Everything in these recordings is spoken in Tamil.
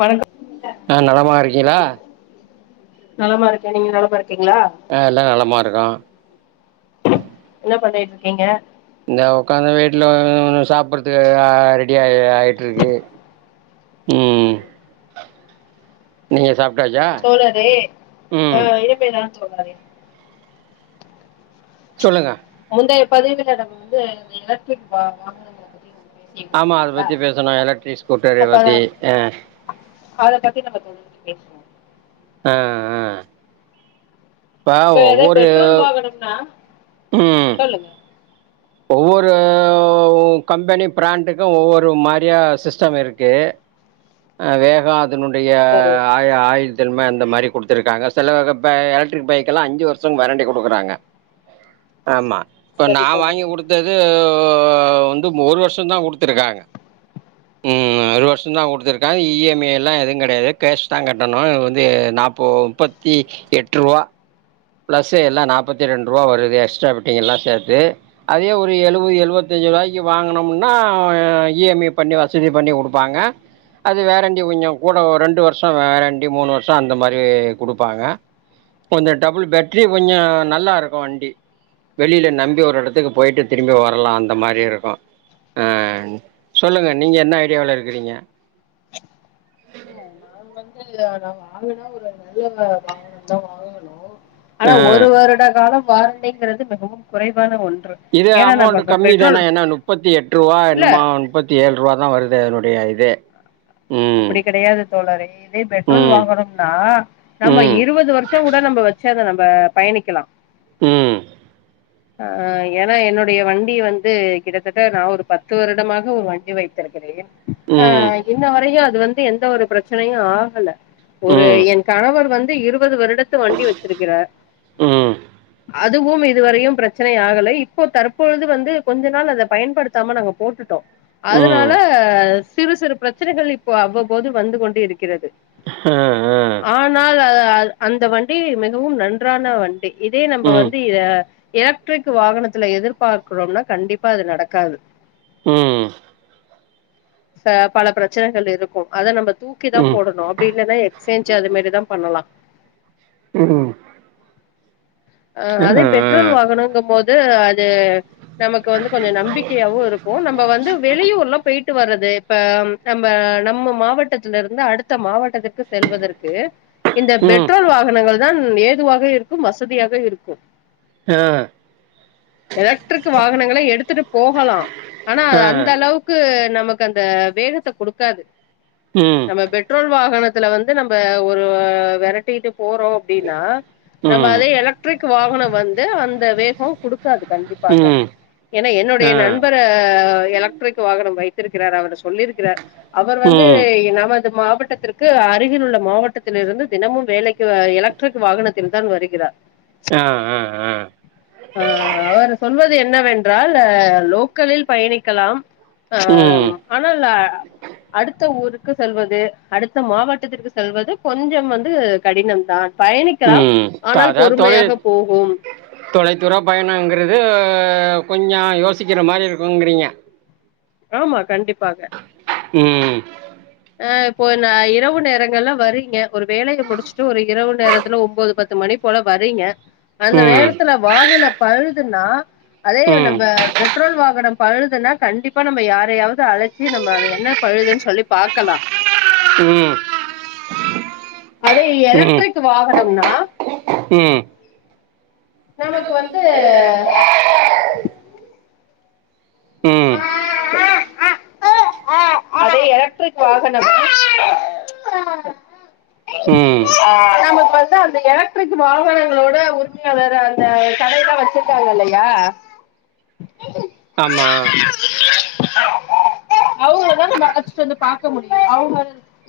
வணக்கம் ஆ நலமாக இருக்கிங்களா நலமா இருக்கே நீங்க நலமா இருக்கிங்ளா ஆ எல்லா நலமா இருக்கோ என்ன பண்ணிட்ருக்கிங்க இந்த உக்காந்து வீட்ல ஒ சாப்படுறதுக்கு ரெடியாயி ஆயிட்ருக்கு ம் நீங்க சாப்ட்டாச்சா தோழரே ஆ இனிமேதா தோழரே சொல்லுங்க முந்தைய பதிவுல நம்ம வந்து இந்த எலக்ட்ரிக் வா வாகனங்கள பத்தி நம்ம பேசிட்டு இருந்தோ ஆமா அத இல்லையா பத்தி பேசுணோ எலக்ட்ரிக் ஸ்கூட்டர அப்ப பத்தி ஆ அத பத்தி நம்ம இப்ப வந்து பேசுவோ ஆ ஆ இப்போ இப்ப எதோ ஒவ்வொரு பெட்ரோல் வாங்கணும்னா ம் சொல்லுங்க ஒவ்வொரு ஒ கம்பெனி பிராண்டுக்கு ஒவ்வொரு மாரியா சிஸ்டம் இருக்கு அ வேக அதனுடைய சரி ஆயுள் திறமை அந்த மாரி குடுத்திருக்காங்க சில வக எலக்ட்ரிக் பைக்கெலா அஞ்சு வருசன் வாரண்டி குடுக்கறாங்க ஆமா இப்ப சரி நா வாங்கி தோழரே கு டுத்துது வந்து ஒரு வருஷந்தா குடுத்துருக்காங்க ம் ஒரு வருஷந்தா குடுத்துருக்காங் இ எம் ஐ எல்லா எது கெடையாது கேஷ்தா கட்டணு இது வந்து நாப்போ முப்பத்தி எட்ருவா ப்ளஸ் எல்லா நாப்பத்தி ரெண்ட்ருவா வருது எக்ஸ்ட்ரா ஃபிட்டிங்கல்லா சேத்து அதே ஒரு எழுவது எழுவத்தஞ்சு ரூவாய்க்கு வாங்குனம்னா இஎம்ஐ பண்ணி வசதி பண்ணி கொடுப்பாங்க அது வேரண்ட்டி கொஞ்சம் கூட ரெண்டு வருஷம் வேரண்ட்டி மூணு வருஷம் அந்த மாரி கொடுப்பாங்க கொஞ்சம் டபுள் பேட்ரி கொஞ்சம் நல்லா இருக்கும் வண்டி வெளியில நம்பி ஒரு இடத்துக்கு போயிட்டு திரும்பி வரலாம் அந்த மாரி இருக்கும் ஆ சொல்லுங்க நீங்க என்ன ஐடியாவுல இருக்குறீங்க நான் வந்து நான் வாங்கினா ஒரு நல்ல வாகனம் தான் வாங்கணும் [unintelligible] ஆ ஆனா ஒரு வருட காலம் வாரண்டிங்கிறது மிகவும் குறைவான ஒன்று இது ஏன்னா நம்ம அமௌண்ட் இப்ப கம்மி தானே பெட்ரோல் ஏன்னா முப்பத்தி எட்டு ரூவா இல்ல என்னமோ முப்பத்தி ஏழு ரூவா தான் வருது அதனுடைய இதே அப்படி கிடையாது தோழரே இதே பெட்ரோல் ம் வாங்கணும்னா நம்ம ம் இருபது வருஷம் கூட நம்ம வச்சு அதை நம்ம பயணிக்கலாம் ம் ஆ ஏன்னா என்னுடைய வண்டி வந்து கிட்டத்தட்ட நான் ஒரு பத்து வருடமாக ஒரு வண்டி வைத்து இருக்கிறேன் ஆ ம் இன்ன வரையும் அது வந்து எந்த ஒரு பிரச்சனையும் ஆகல ஒரு ம் என் கணவர் வந்து இருபது வருடத்து வண்டி வச்சிருக்கிறார் ம் அதுவும் இதுவரையும் பிரச்சனை ஆகலை இப்போ தற்பொழுது வந்து கொஞ்ச நாள் அத பயன்படுத்தாம நாங்க போட்டுட்டோம் ம் அதனால சிறு சிறு பிரச்சனைகள் இப்போ அவ்வப்போது வந்து கொண்டு இருக்கிறது ஆ ஆ ஆனால் அ அந்த வண்டி மிகவும் நன்றான வண்டி இதே நம்ம வந்து ம் இத எலக்ட்ரிக் வாகனத்துல எதிர்பார்க்கறோம்னா கண்டிப்பா அது நடக்காது ம் ஆ பல பிரச்சனை பிரச்சனைகள் இருக்கும் அதை நம்ம தூக்கி தான் ம் ம் ஆ போடணும் அப்படி இல்லனா அத எக்ஸ்சேஞ்ச் அது மாதிரிதான் பண்ணலாம் ம் அ அதே பெட்ரோல் ஆ வாகனம்ங்க போது அது நமக்கு வந்து கொஞ்சம் நம்பிக்கையாவும் இருக்கும் நம்ம வந்து வெளியூர் எலாம் போயிட்டு வர்றது இப்ப நம்ம நம்ம மாவட்டத்தில இருந்து அடுத்த மாவட்டத்திற்கு செல்வதற்கு இந்த ம் பெட்ரோல் வாகனங்கள் தான் ஏதுவாக இருக்கும் வசதியாக இருக்கும் ம் எலக்ட்ரிக் வாகனங்களை எடுத்துட்டு போகலாம் ஆனா அது ஆ அந்த அளவுக்கு க்கு நமக்கு அந்த வேகத்தை கொடுக்காது ம் நம்ம பெட்ரோல் வாகனத்துல வந்து நம்ம ஒரு விரட்டிட்டு போறோம் அப்படின்னா ம் அதே எலக்ட்ரிக் வாகனம் வந்து அந்த வேகம் குடுக்காது கண்டிப்பாக ம் ஏன்னா என்னுடைய ஆ நண்பர் எலக்ட்ரிக் வாகனம் வைத்திருக்கிறார் அவர் சொல்லியிருக்கிறார் அவர் வந்து ம் நமது மாவட்டத்திற்கு அருகில் உள்ள மாவட்டத்தில் இருந்து தினமும் வேலைக்கு இல ட்ரிக் வாகனத்தில்தான் வரு ஆ ஆ ஆ ஆ அவர் சொல்வது என்னவென்றால் லோக்கலில் பயணிக்கலாம் ஆ ம் ஆனால் அடுத்த ஊருக்கு செல்வது அடுத்த மாவட்டத்திற்கு செல்வது கொஞ்சம் வந்து கடினம் தான் பயணிக்கலாம் ம் ஆனால் அதா தொலை பொறுமையாக போகும் தொலைத்தூர பயணங்கிறது கொஞ்சம் யோசிக்கிற மாதிரி இருக்குங்கிறீங்க ஆமா கண்டிப்பாக ம் ஆ இப்போ இரவு நேரங்கள்ல வரீங்க ஒரு வேலையை முடிச்சுட்டு ஒரு இரவு நேரத்துல ஒன்போது பத்து பத்து மணி போல வரீங்க அந்த ம் நேரத்துல வாகன பழுதுன்னா அதே ம் நம்ம பெட்ரோல் வாகனம் பழுதுன்னா கண்டிப்பா நம்ம யாரையாவது அழச்சி நம்ம அத என்ன பழுதுன்னு சொல்லி பாக்கலா ம் அதே ம் எலக்ட்ரிக் வாகனம்னா ம் நமக்கு வந்து ம் அது எலக்ட்ரிக் வாகனம் ம் நமக்கு வந்து அந்த எலக்ட்ரிக் வாகனங்களோட வேற அந்த கடையெல்லா வெச்சிருக்காங்க இல்லயா ஆமா அவங்களதா நம்ம அளச்சுட்டு வந்து பாக்க முடியு அவங்க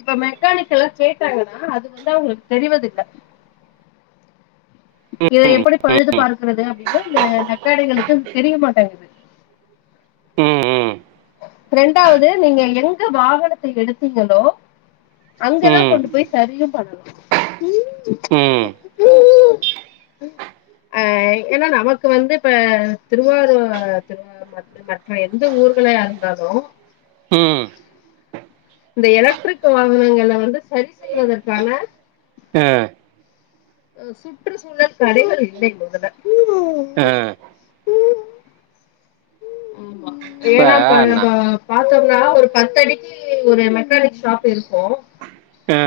இப்ப மெக்கானிக்கிட்ட எல்லா கேட்டாங்கன்னா அது வந்து அவங்களுக்கு தெரிவதில்ல இத எப்படி பழுது பாக்கிறது அப்படின்னு அந்த மெக்கானிக்களுக்கு தெரியமாட்டேங்கது ம் ம் ரெண்டாவது நீங்க எங்க வாகனத்த எடுத்தீங்களோ அங்கதா ம் கொண்டு போய் சரியு பண்ணு ம் ஆ ஏன்னா நமக்கு வந்து இப்ப திருவாரூர் திரு மற்ற மற்ற எந்த ஊர்களா இருந்தாலு ம் இந்த எலக்ட்ரிக் வாகனங்கள வந்து சரி செய்வதற்கான ஆ சுற்று சூழல் கடைகள் இல்லை மொதல்ல ஆ ஆமா ஏன்னா இப்ப நம்ப பாத்தோம்னா ஒரு பத்து அடிக்கு ஒரு மெக்கானிக் ஷாப் இருக்கு ஆ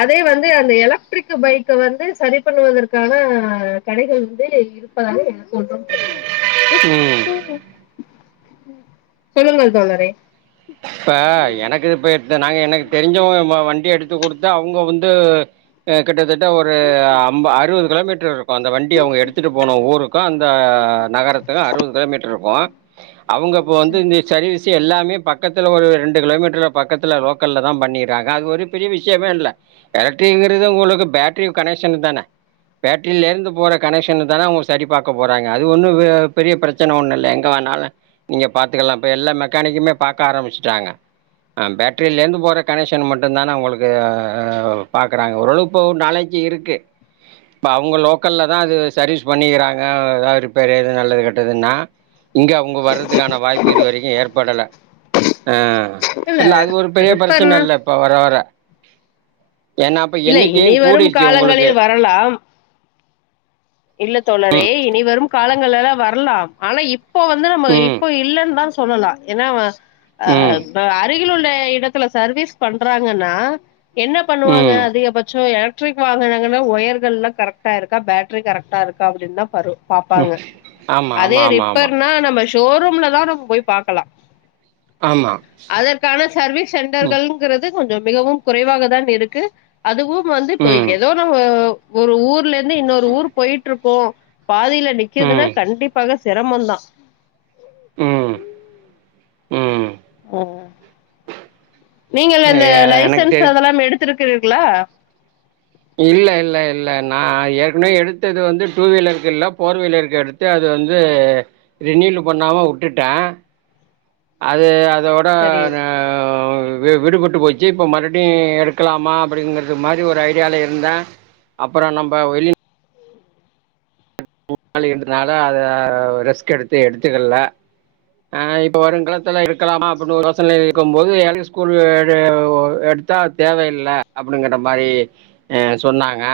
அதே வந்து அந்த எலக்ட்ரிக் பைக்க வந்து சரி பண்ணுவதற்கான கடைகள் வந்து இருப்பதாக எனக்கொன்றும் தெரியவில்லை ம் சொல்லுங்கள் தோழரே இப்ப எனக்கு இப்ப நாங்க எனக்கு தெரிஞ்சவுங்க வண்டி எடுத்து குடுத்து அவுங்க வந்து ஆ கிட்டத்தட்ட ஒரு ஐம்ப அறுவது கிலோமீட்டர் இருக் இப்ப அந்த வண்டி அவுங்க எடுத்துட்டு போன ஊருக்கு நகரத்துக்கு அறுவது கிலோமீட்டர் இருக்கு அவுங்க இப்போ வந்து சரி, இந்த சர்வீஸ்சு எல்லாமே பக்கத்துல ஒரு ரெண்டு கிலோ மீட்டர்ல பக்கத்துல லோக்கல்ல தா பண்ணிறாங்க அது ஒரு பெரிய விஷயமே இல்ல எலக்ட்ரி இங்கறது உங்களுக்கு பேட்டரியு கனெக்ஷன் தானே பேட்ரில இருந்து போற கனெக்ஷன் தானே அவுங்க சரி பாக்க போறாங்க அது ஒன்னு பெரிய பிரச் பிரச்சன ஒண்ணு இல்ல எங்க வேணாலு நீங்க பாத்துக்கலா இப்ப எல்லா மெக்கானிக்குமே பாக்க ஆரம்பிச்சுட்டாங்க ஆ பேட்ரிலருந்து போற கனெக்ஷன் மட்டு தானே அவுங்களுக்கு ப பாக்குறாங்க ஓரளவு இப்போ நாலே ஜ் இருக்கு இப்ப அவுங்க லோக்கல் தா அது சர்வீஸ் பண்ணிக்கிறாங்க ஏதாவது ரிப்பேரு எது நல்லது கெட்டதுன்னா இங்க அவுங்க வர்றதுக்கான வாய்ப்பு இது வரைக்கு ஏற்படல ஆ இல்ல அது ஒரு பெரிய பிரச்சன ரிப்பேர்னா இல்ல இப்ப வர வர ஏன்னா அப்ப இல்ல இனி எண்ணிக்கையும் வரும் கூடிடுச்சு உங்களுக்கு காலங்களில் வரலாம் இல்ல தோழரே இனி வரும் காலங்கள்ல்லாம் வரலாம் ஆனா இப் போ வந்து நம்ம ம் இப்போ இல்லன்னு தான் சொல்லலாம் ஏன்னா அ ம் அருகில் உள்ள எடத்துல சர்வீஸ் பண்றாங்கன்னா என்ன பண்ணுவாங்க ம் அதிகபட்சம் எலக்ட்ரிக் வாகனங்கள்ல ஒயர்கள்லாம் கரெக்டா இருக்கா பேட் ரி கரெக்டா இருக்க அப்டின் தான் பரு ம் பாப்பாங்க ஆமாம் அதே ஆமாம் ஆமாம் ரிப்பேர்னா நம்ம ஸ் ஸ்டோர் ரூம்ல தான் நம்ம போய் பாக்கலாம் ஆமாம் ஆமாம் அதற்கான சர்வீஸ் ம் சென்டர்கள் இருக்குறது கொஞ்சம் மிகவும் குறைவாக தான் இருக்கு அதுவும் வந்து இப்ப ஏதோ நம்ம ஒரு ஊர்லருந்து இன்னொரு ஊர் போயிட்டு இருப்போம் பாதில நிக்குதுன்னா ம் கண்டிப்பாக செரமோ தான் ம் ம் ம் நீங்கள் இந்த எனக்கு லைசன்ஸ் தெரி அதெல்லாம் எடுத்திருக்கிறீங்களா இல்ல இல்ல இல்ல நா ஏற்கனவே எடுத்தது வந்து டூ வீலருக்கு இல்ல போர் வீலருக்கு எடுத் து அது வந்து ரினிவல் பண்ணாம வுட்டுட்டேன் அது அதோட சரி ந வி விடுபட்டு போச்சு இப்போ மறுபடியும் எடுக்கலாமா அப்டிங்கிறது மாரி ஒரு ஐடியால இருந்தேன் அப்றோ நம்ப வெளி மூணு நாள் இரண்டு நாள அத ரெஸ்க் எடுத்து எடுத்துக்கல ஆ இப்போ வரும் காலத்துல இருக்கலாமா அப்டின்னு யோசனை இருக்கும் போது [unintelligible] ஸ்கூல் எடு த்தா தேவயில்ல அப்டிங்கிற மாரி ஆ சொன்னாங்க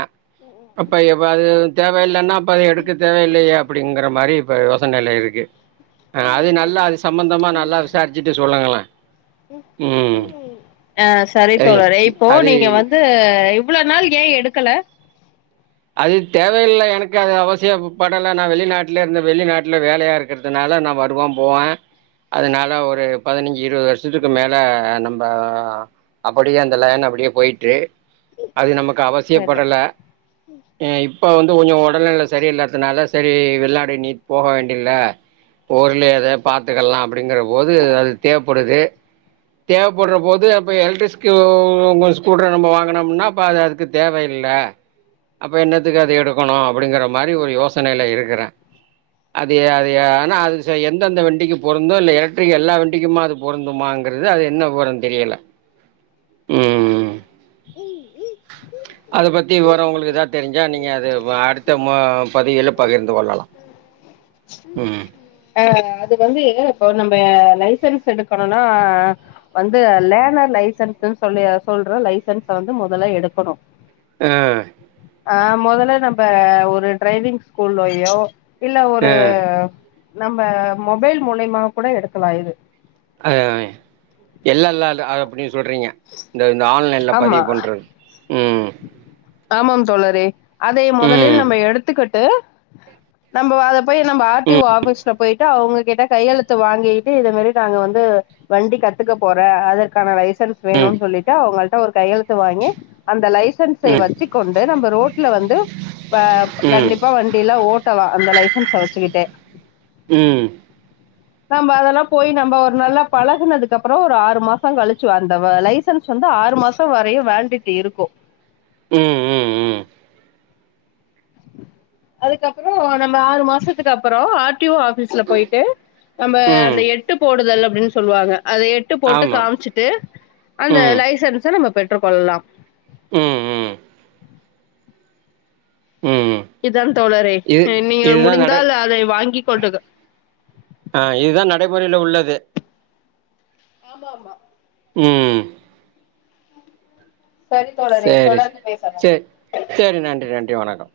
அப்ப எப்ப அது தேவ இல்லன்னா அப்ப எடு க்கு தேவயில்லயே அப்டிங்கிற மாரி இப்ப யோசனைல இருக்கு ஆ அது நல்லா அது சம்பந்தமா நல்லா விசாரிச்சுட்டு சொல்லுங்களேன் ஆ செரி அது தோழரே இப்போ அது நீங்க வந்து இவ்ளோ நாள் ஏன் எடுக்கல அது தேவையில்ல எனக்கு அது அவசியம் படல நான் வெளிநாட்டுல இருந்து வெளிநாட்டுல வேலையா இருக்கு றதுனால நான் வருவேன் போவேன் அதனால ஒரு பதினைஞ்சு இருபது வருஷம் வருஷத்துக்கு மேல நம்ம அப்டியே அந்த லைன்ல அப்டியே போயிட்டு அது நமக்கு சரி அவசியப்படல ஆ இப்ப வந்து கொஞ்சம் உடல்நில சரியில்ல சொன்னதனால செரி வெளிநாடு நீ போக வேண்டியதல்ல ஊருலயே அத பாத்துக்கலாம் அப்டிங்கிற போது அது தேவைப்படுது தேவைப்படும்போது அப்போ எலக்ட்ரிக் ஸ்கூட்ரை நம்ம வாங்கினோம்னா அப்போ அது அதுக்கு தேவையில்ல அப்ப என்னத்துக்கு அதை எடுக்கணும் அப்டிங்கற மாதிரி ஒரு யோசனையில இருக்கறேன் அது அது ஆனா அது எந்தந்த வண்டிக்கு போறு இந்த எலக்ட்ரிக் எல்லா வண்டிக்குமா அது பொருந்துமாங்கறது அது என்ன வெவரம் தெரில அதை பத்தி விவரம் உங்களுக்கு ஏதா தெரிஞ்சா நீங்கள் அது அடுத்த பதிவில் பகிர்ந்து கொள்ளலாம் ம் ஆ அது வந்து இப்போ நம்ம லைசன்ஸ் எடுக்கணும்னா வந்து லேனர் லைசன்ஸ்ன்னு சொல்லி சொல்ற லைசன்ஸ் வந்து முதல்ல எடுக்கணும் ஆ ஆ முதல்ல நம்ப ஒரு டிரைவிங் ஸ்கூல்லயோ இல்ல ஒரு நம்ம மொபைல் மூலியமா கூட எடுக்கலா இது அதே அதே எல் எல் ஆர் அப்டி சொல்றீங்க இந்த இந்த ஆன்லைன்ல ஆமா பதிவு பண்றது ம் ஆமாம் தோழரே அதை முதலில் ம் எடுத்துக்கிட்டு நம்ம அத போயி நம்ம ஆர் டி ம் ஓ ஆபிஸ் க்கு போயிட்டு அவங்க கிட்ட கையெழுத்து வாங்கிட்டு இத மாதிரி நாங்க வந்து வண்டி கத்துக்க போற அதற்கான லைசன்ஸ் ம் வேணுன்னு சொல்லிட்டு அவங்கள்ட்ட ஒரு கையெழுத்து வாங்கி அந்த லைஸ் சன்ஸ் ம் வச்சுக்கொண்டு நம்ம ரோட்ல வந்து அ ம் கண்டிப்பா வண்டியிலா ஓட்டலா அந்த லைசன்ஸ வச்சுக்கிட்டே ம் நம்ம அதெல்லா போய் நம்ம ஒரு நல்லா பழகுனதுக்கு அப்புறோ ஒரு ஆறு மாசம் கழிச்சி அந்த வ லைஸ் சன்ஸ் வந்து ஆறு மாசம் வரையு வேலிடிட்டி இருக்கு ம் ம் ம் அதுக்கு அப்பறோ நம்ம ஆறு மாசத்துக்கு அப்புறோ ஆர் டி ஓ ஆபீஸ்ல போயிட்டு நம்ம ம் அந்த எட்டு போடுதல் அப்டின்னு சொல்லுவாங்க அத எட் டு போட்டு ஆமா காமிச்சிட்டு அந்த ம் லைசன்ஸ நம்ம பெற்றுக்கொள்ளலாம் ம் ம் ம் இதுதான் தோழரே இது நீங்க இதுதான் நட முடிந்தால் அதை வாங்கி் கொண்டு ஆ இதுதான் நடைமுறையில உள்ளது ஆமா ஆமா ம் சரி தோழரே சேரி தொடர்ந்து பேசலாம் சேரி சேரி நன்றி நன்றி வணக்கம்